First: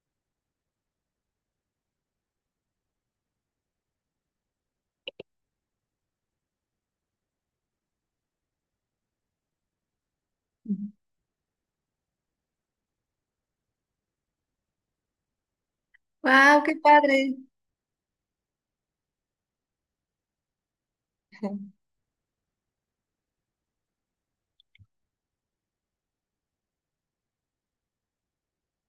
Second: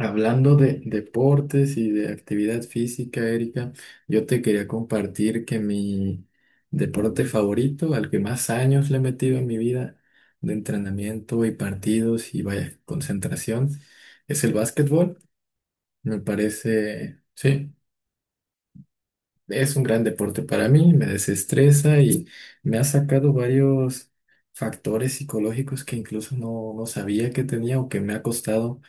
Hablando de deportes y de actividad física, Erika, yo te quería compartir que mi deporte favorito, al que más años le he metido en mi vida de entrenamiento y partidos y vaya concentración, es el básquetbol. Me Wow, qué parece, padre. sí, es un gran deporte para mí, me desestresa y me ha sacado varios factores psicológicos que incluso no sabía que tenía o que me ha costado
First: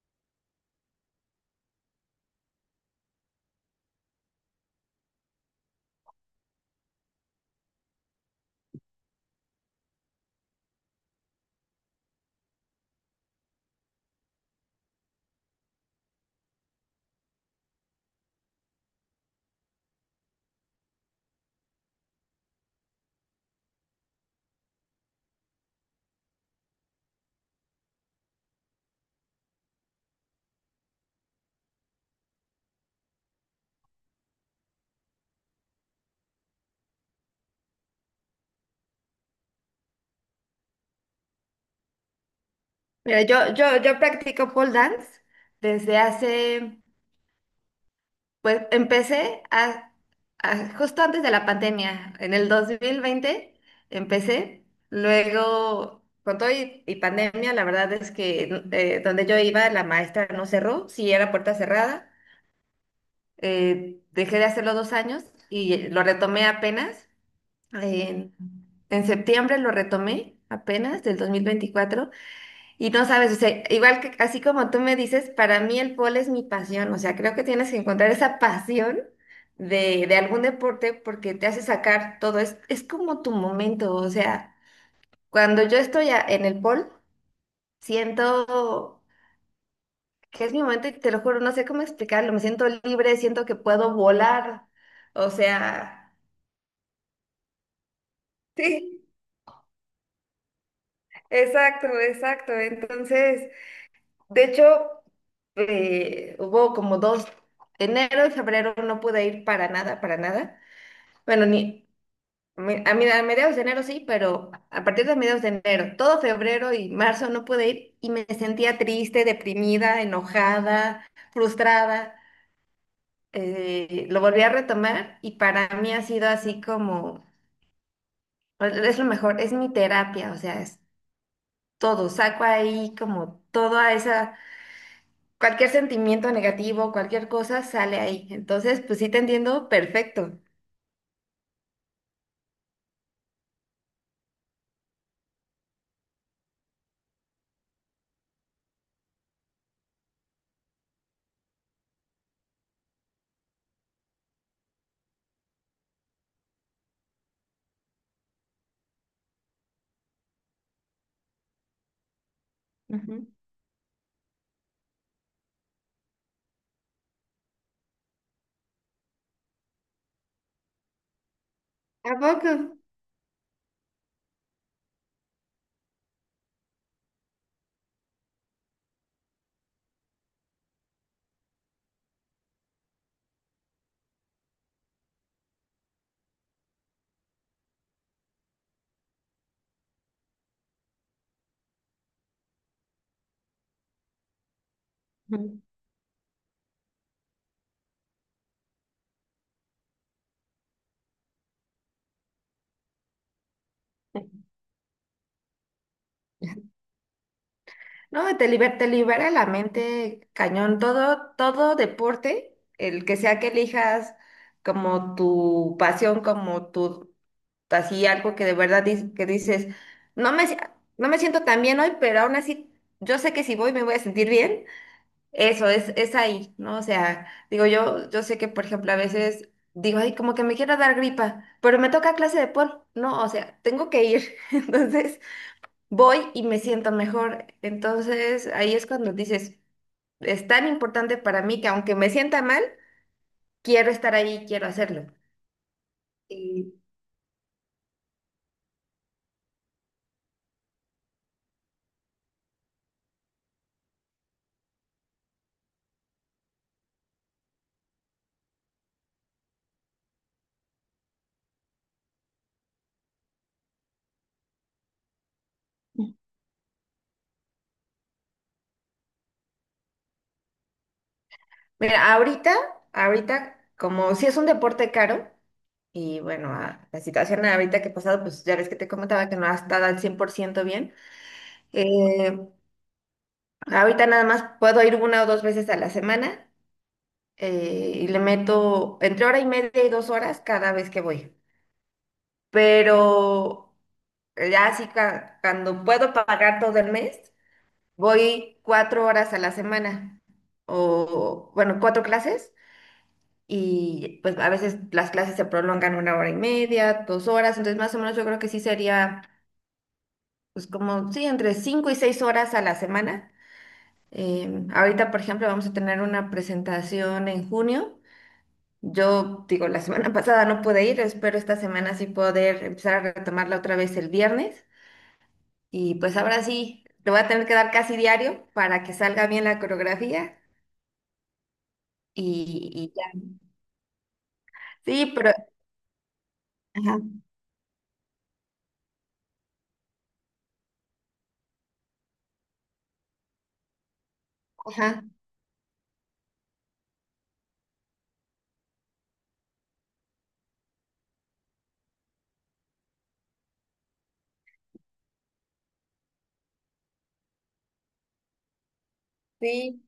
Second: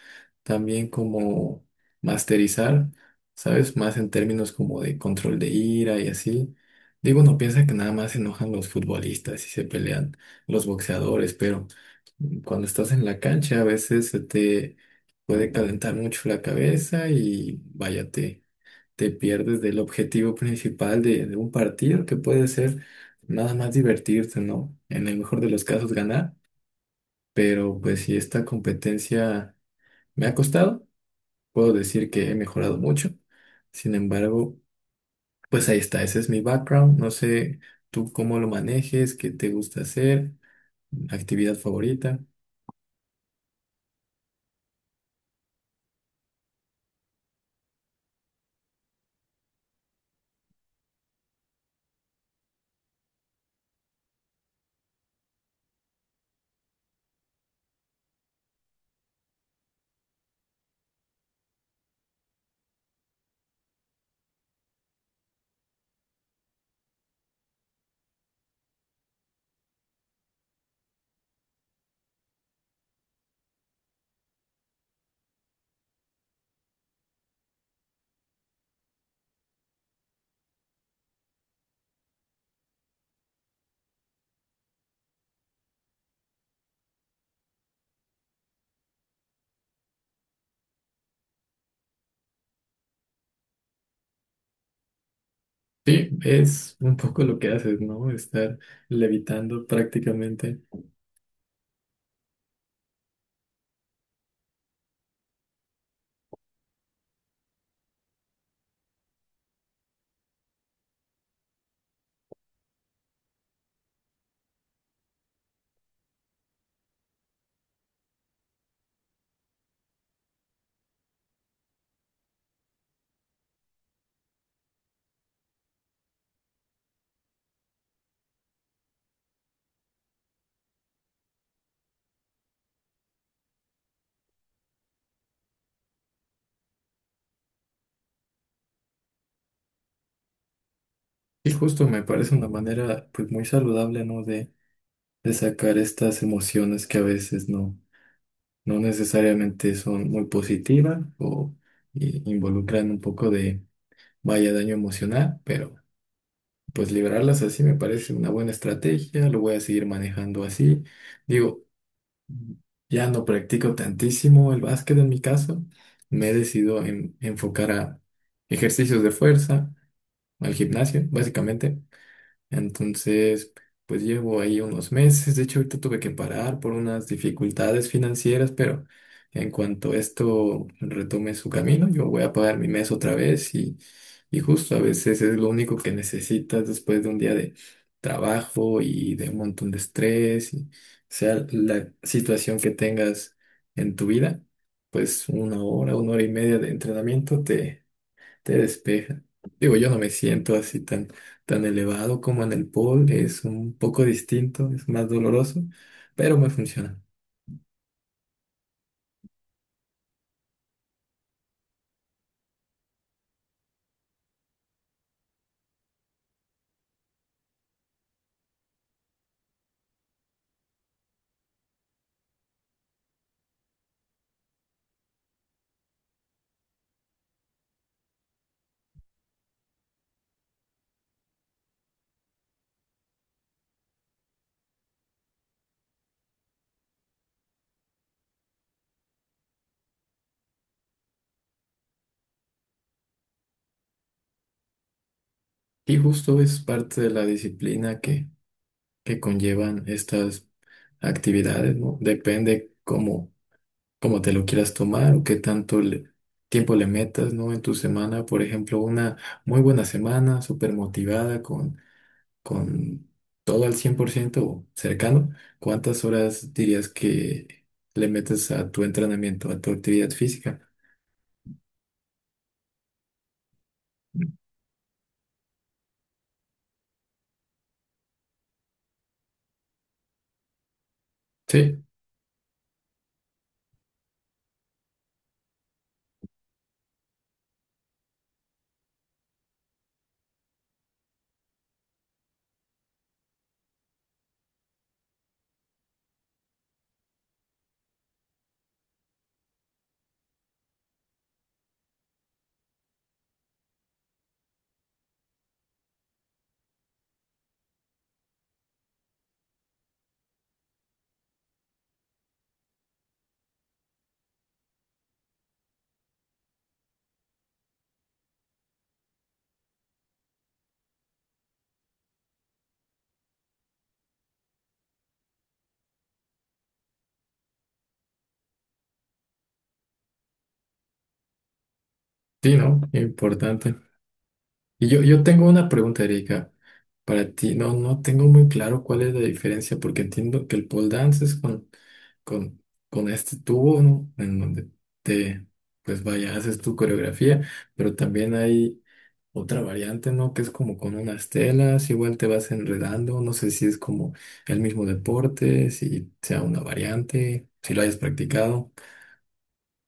también como masterizar, ¿sabes? Más en términos como de control de ira y así. Digo, uno piensa que nada más se enojan los futbolistas y se pelean los boxeadores, pero cuando estás en la cancha a veces se te puede calentar mucho la cabeza y vaya, te pierdes del objetivo principal de un partido que puede ser nada más divertirte, ¿no? En el mejor de los casos ganar, pero pues si esta competencia me ha costado puedo decir que he mejorado mucho. Sin embargo, pues ahí está, ese es mi background. No sé tú cómo lo manejes, qué te gusta hacer, actividad favorita. Mira, yo practico pole dance desde hace, pues empecé justo antes de la pandemia, en el 2020 empecé, luego con todo y pandemia, la verdad es que donde yo iba la maestra no cerró, sí era puerta cerrada, dejé de hacerlo 2 años y lo retomé apenas, en, en septiembre lo retomé apenas del 2024. Y no sabes, o sea, igual que así como tú me dices, para mí el polo es mi pasión, o sea, creo que tienes que encontrar esa pasión de algún deporte porque te hace sacar todo, es como tu momento, o sea, cuando yo estoy en el polo, siento que es mi momento y te lo juro, no sé cómo explicarlo, me siento libre, siento que puedo volar, o Sí, sea, es un poco lo que haces, ¿no? Estar sí, levitando prácticamente. exacto, exacto, entonces. De hecho, hubo como dos, enero y febrero no pude ir para nada, para nada. Bueno, ni a mediados de enero sí, pero a partir de mediados de enero, todo febrero y marzo no pude ir y me sentía triste, deprimida, enojada, frustrada. Lo volví a retomar y para mí ha sido así como, es lo mejor, es mi terapia, o sea, es todo, saco ahí como toda esa cualquier sentimiento negativo, cualquier cosa sale ahí. Entonces, pues sí te entiendo perfecto. Y justo me parece una manera pues muy saludable, ¿no? De sacar estas emociones que a veces no necesariamente son muy positivas o involucran un poco de vaya daño emocional, pero... Pues liberarlas así me parece una buena estrategia, lo voy a seguir manejando así. Digo, ya no Ujú. practico tantísimo el básquet en mi caso, me he decidido enfocar a ejercicios de fuerza, al gimnasio, básicamente. ¿A poco? Entonces, pues llevo ahí unos meses. De hecho, ahorita tuve que parar por unas dificultades financieras, pero en cuanto esto retome su camino, yo voy a pagar mi mes otra vez y justo a veces es lo único que necesitas después de un día de trabajo y de un montón de estrés, y sea la situación que tengas en tu vida, pues Ujú. Una hora y media de entrenamiento te despeja. Digo, yo no me siento así tan elevado como en el pole. Es un poco distinto, es más doloroso, pero me funciona. No, te libera la mente cañón. Todo deporte, el que sea que elijas como tu pasión, como tu, así algo que de verdad que dices, no me, si- no me siento tan bien hoy, pero aún así yo sé que si voy me voy a sentir bien. Eso es ahí, ¿no? O sea, digo, yo sé que, por ejemplo, a veces digo, ay, como que me quiero dar gripa, pero me toca clase de pol, ¿no? O sea, tengo que ir. Entonces, voy y me siento mejor. Entonces, ahí es cuando dices, es tan importante para mí que aunque me sienta mal, quiero estar ahí, quiero hacerlo. Y justo es Y parte de la disciplina que conllevan estas actividades, ¿no? Depende cómo te lo quieras tomar o qué tanto tiempo le metas, ¿no? En tu semana, por ejemplo, una muy buena semana, súper motivada con todo al 100% o cercano, ¿cuántas horas dirías que le metes a tu entrenamiento, a tu actividad física? mira, ahorita, como si es un deporte caro, y bueno, la situación ahorita que he pasado, pues ya ves que te comentaba que no ha estado al 100% bien. Sí, eh, Ahorita nada más puedo ir una o dos veces a la semana, y le meto entre hora y media y 2 horas cada vez que voy. Pero ya así cuando puedo pagar todo el mes, voy 4 horas a la semana, o bueno, cuatro clases, y pues a veces las clases se prolongan una hora y media, 2 horas, entonces más o menos yo creo que sí sería pues como, sí, entre 5 y 6 horas a la semana. Ahorita, por ejemplo, vamos a tener una presentación en junio. Yo digo, la semana pasada no pude ir, espero esta semana sí poder empezar a retomarla otra vez el viernes. Y pues ahora sí, te voy a tener que dar casi diario para que salga bien la coreografía. sí, ¿no? Y ya. Importante. Y yo, Sí, yo pero. tengo una pregunta, Erika, Ajá, para ti. No tengo muy claro cuál es la diferencia, porque entiendo que el pole dance es con, con este tubo, ¿no? En donde ajá, te, pues vaya, haces tu coreografía, pero también hay otra variante, ¿no? Que es como con unas telas, igual te vas enredando, no sé si es como el mismo deporte, si sea una variante, si lo hayas practicado, sí.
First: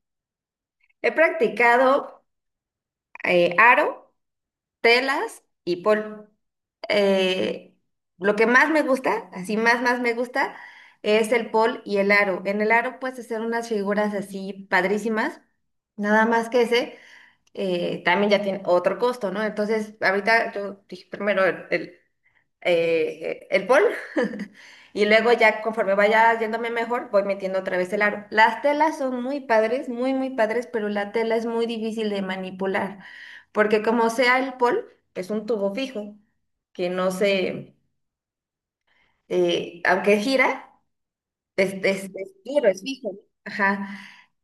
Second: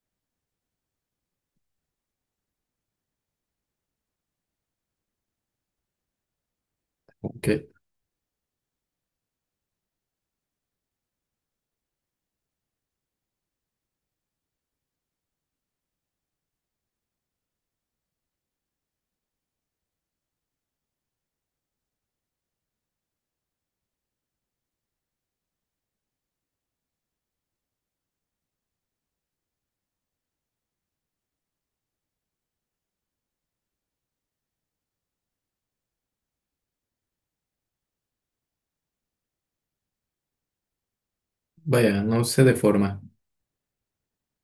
He practicado aro, telas y pol. que eh, lo que más me gusta, así más me gusta, es el pol y el aro. En el aro puedes hacer unas figuras así padrísimas, nada más que ese. También ya tiene otro costo, ¿no? Entonces, ahorita yo dije primero el, el bol. Y luego ya conforme vaya yéndome mejor, voy metiendo otra vez el aro. Las telas son muy padres, muy, muy padres, pero la tela es muy difícil de manipular, porque como sea el pol, es un tubo fijo, que no se, aunque gira, es, vaya, es, no es se duro, es deforma. fijo. Ajá.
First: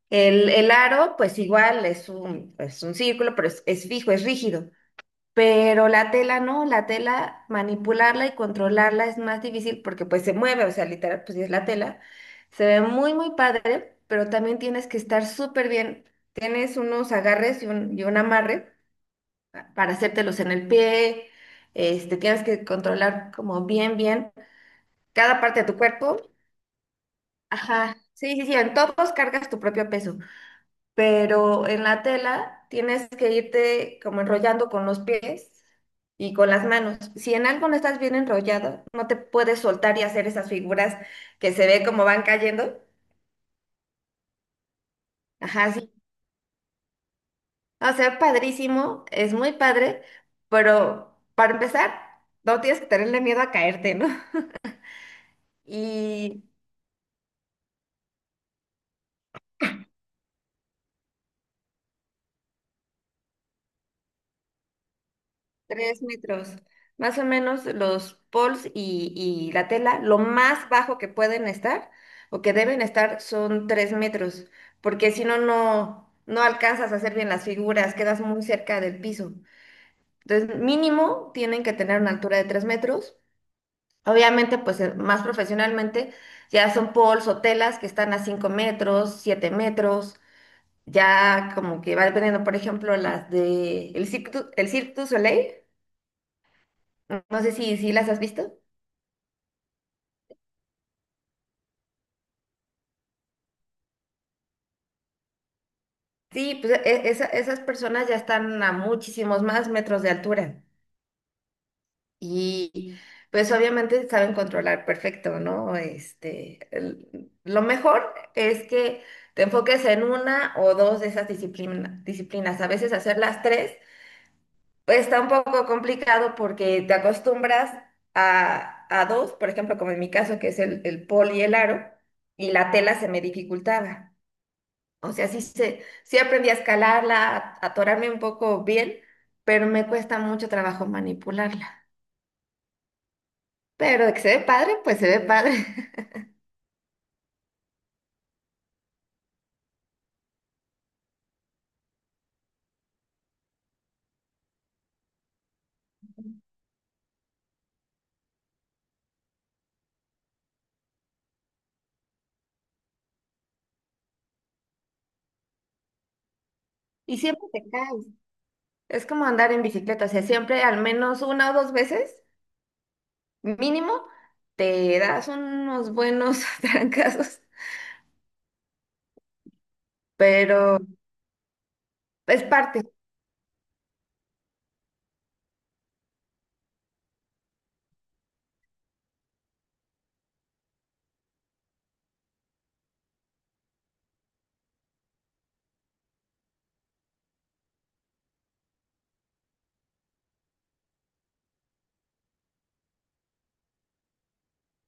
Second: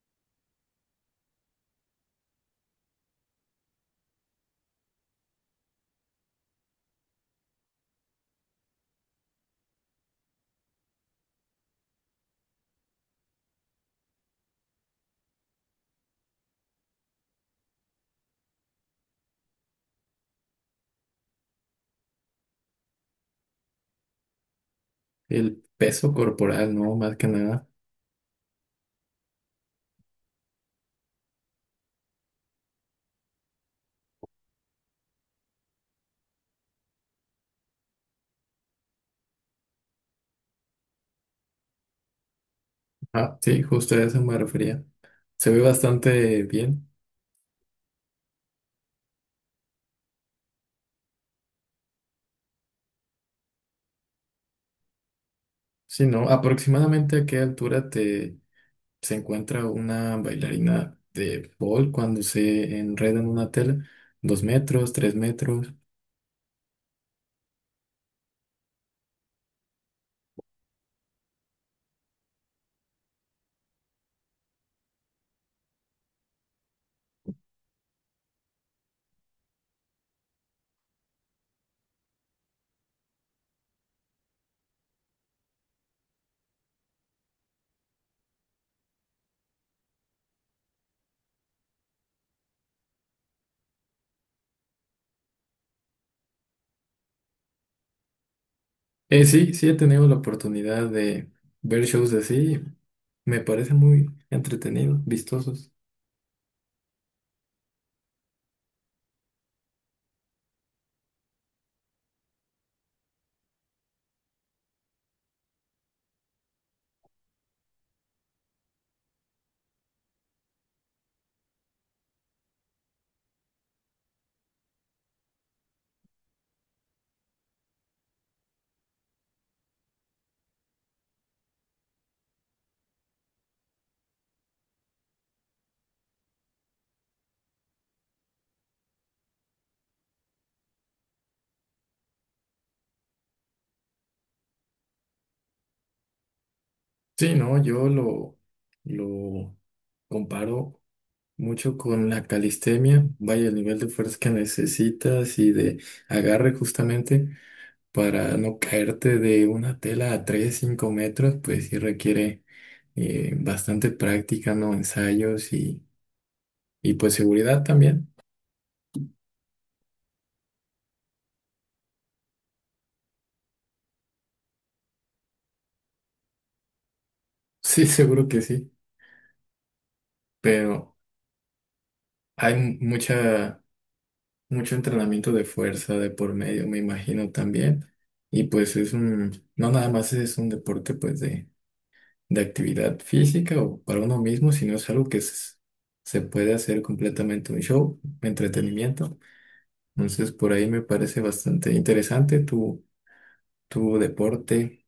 El aro, pues igual, es un círculo, pero es fijo, es rígido. Pero la tela no, la tela manipularla y controlarla es más difícil porque pues se mueve, o sea, literal, pues sí es la tela. Se ve muy, muy padre, pero también tienes que estar súper bien. Tienes unos agarres y un amarre para hacértelos en el pie. Este, tienes que controlar como bien, bien cada parte El de tu peso cuerpo. corporal, ¿no? Más que nada. Ajá, sí, sí, sí, en todos cargas tu propio peso, pero en la tela tienes que irte como enrollando con los pies y con las manos. Si en algo no estás bien enrollado, no te puedes soltar y hacer esas figuras que se ve como van cayendo. Ah, sí, justo a eso me refería. Se ve Ajá, sí. bastante bien. O sea, padrísimo, es muy padre, pero para empezar, no tienes que tenerle miedo a caerte, ¿no? Sí, ¿no? Y ¿Aproximadamente a qué altura te se encuentra una bailarina de pole cuando se enreda en una tela? ¿2 metros, 3 metros? 3 metros. Más o menos los poles y la tela, lo más bajo que pueden estar o que deben estar son 3 metros, porque si no, no alcanzas a hacer bien las figuras, quedas muy cerca del piso. Entonces, mínimo tienen que tener una altura de 3 metros. Obviamente, pues más profesionalmente, ya son poles o telas que están a 5 metros, 7 metros, ya como que va dependiendo, por ejemplo, las de el el Cirque du Soleil, no sé si las has visto. Sí he tenido la oportunidad de ver shows así. Me parece muy entretenido, vistosos. Sí, pues esas personas ya están a muchísimos más metros de altura y pues obviamente saben controlar perfecto, ¿no? Este, el- lo mejor es que te enfoques en una o dos de esas disciplinas. A veces hacer las tres pues está un poco complicado porque te acostumbras a dos, por ejemplo, como en mi caso que es el pol y el aro, y la tela se me dificultaba. O sea, sí, sí aprendí a escalarla, a atorarme un poco bien, pero me cuesta mucho trabajo manipularla. Pero de que se ve padre, pues se ve padre. Sí, no, yo lo comparo mucho con la calistenia. Vaya, el nivel de fuerza que necesitas y de agarre justamente para no caerte de una tela a 3 5 metros, pues sí requiere bastante práctica, ¿no? Ensayos y pues Y siempre seguridad te caes. también. Es como andar en bicicleta, o sea, siempre al menos una o dos veces, mínimo, te das unos buenos trancazos, Sí, seguro que sí, pero pero es hay parte. mucha mucho entrenamiento de fuerza de por medio, me imagino también. Y pues es un, no nada más es un deporte pues de actividad física o para uno mismo, sino es algo que se puede hacer completamente un show, entretenimiento. Entonces por ahí me parece bastante interesante tu deporte,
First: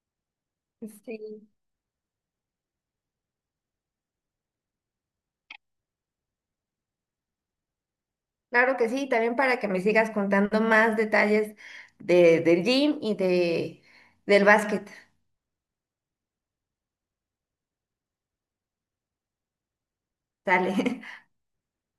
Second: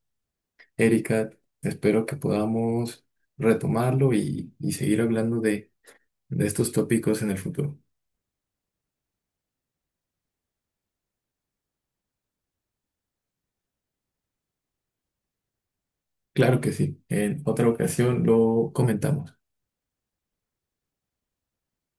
Erika. Sí. Espero que podamos retomarlo y seguir hablando de estos tópicos en el futuro. Claro que sí, también para que me sigas contando más detalles de, del gym y de, del básquet. Claro que sí, en otra ocasión lo comentamos. Sale.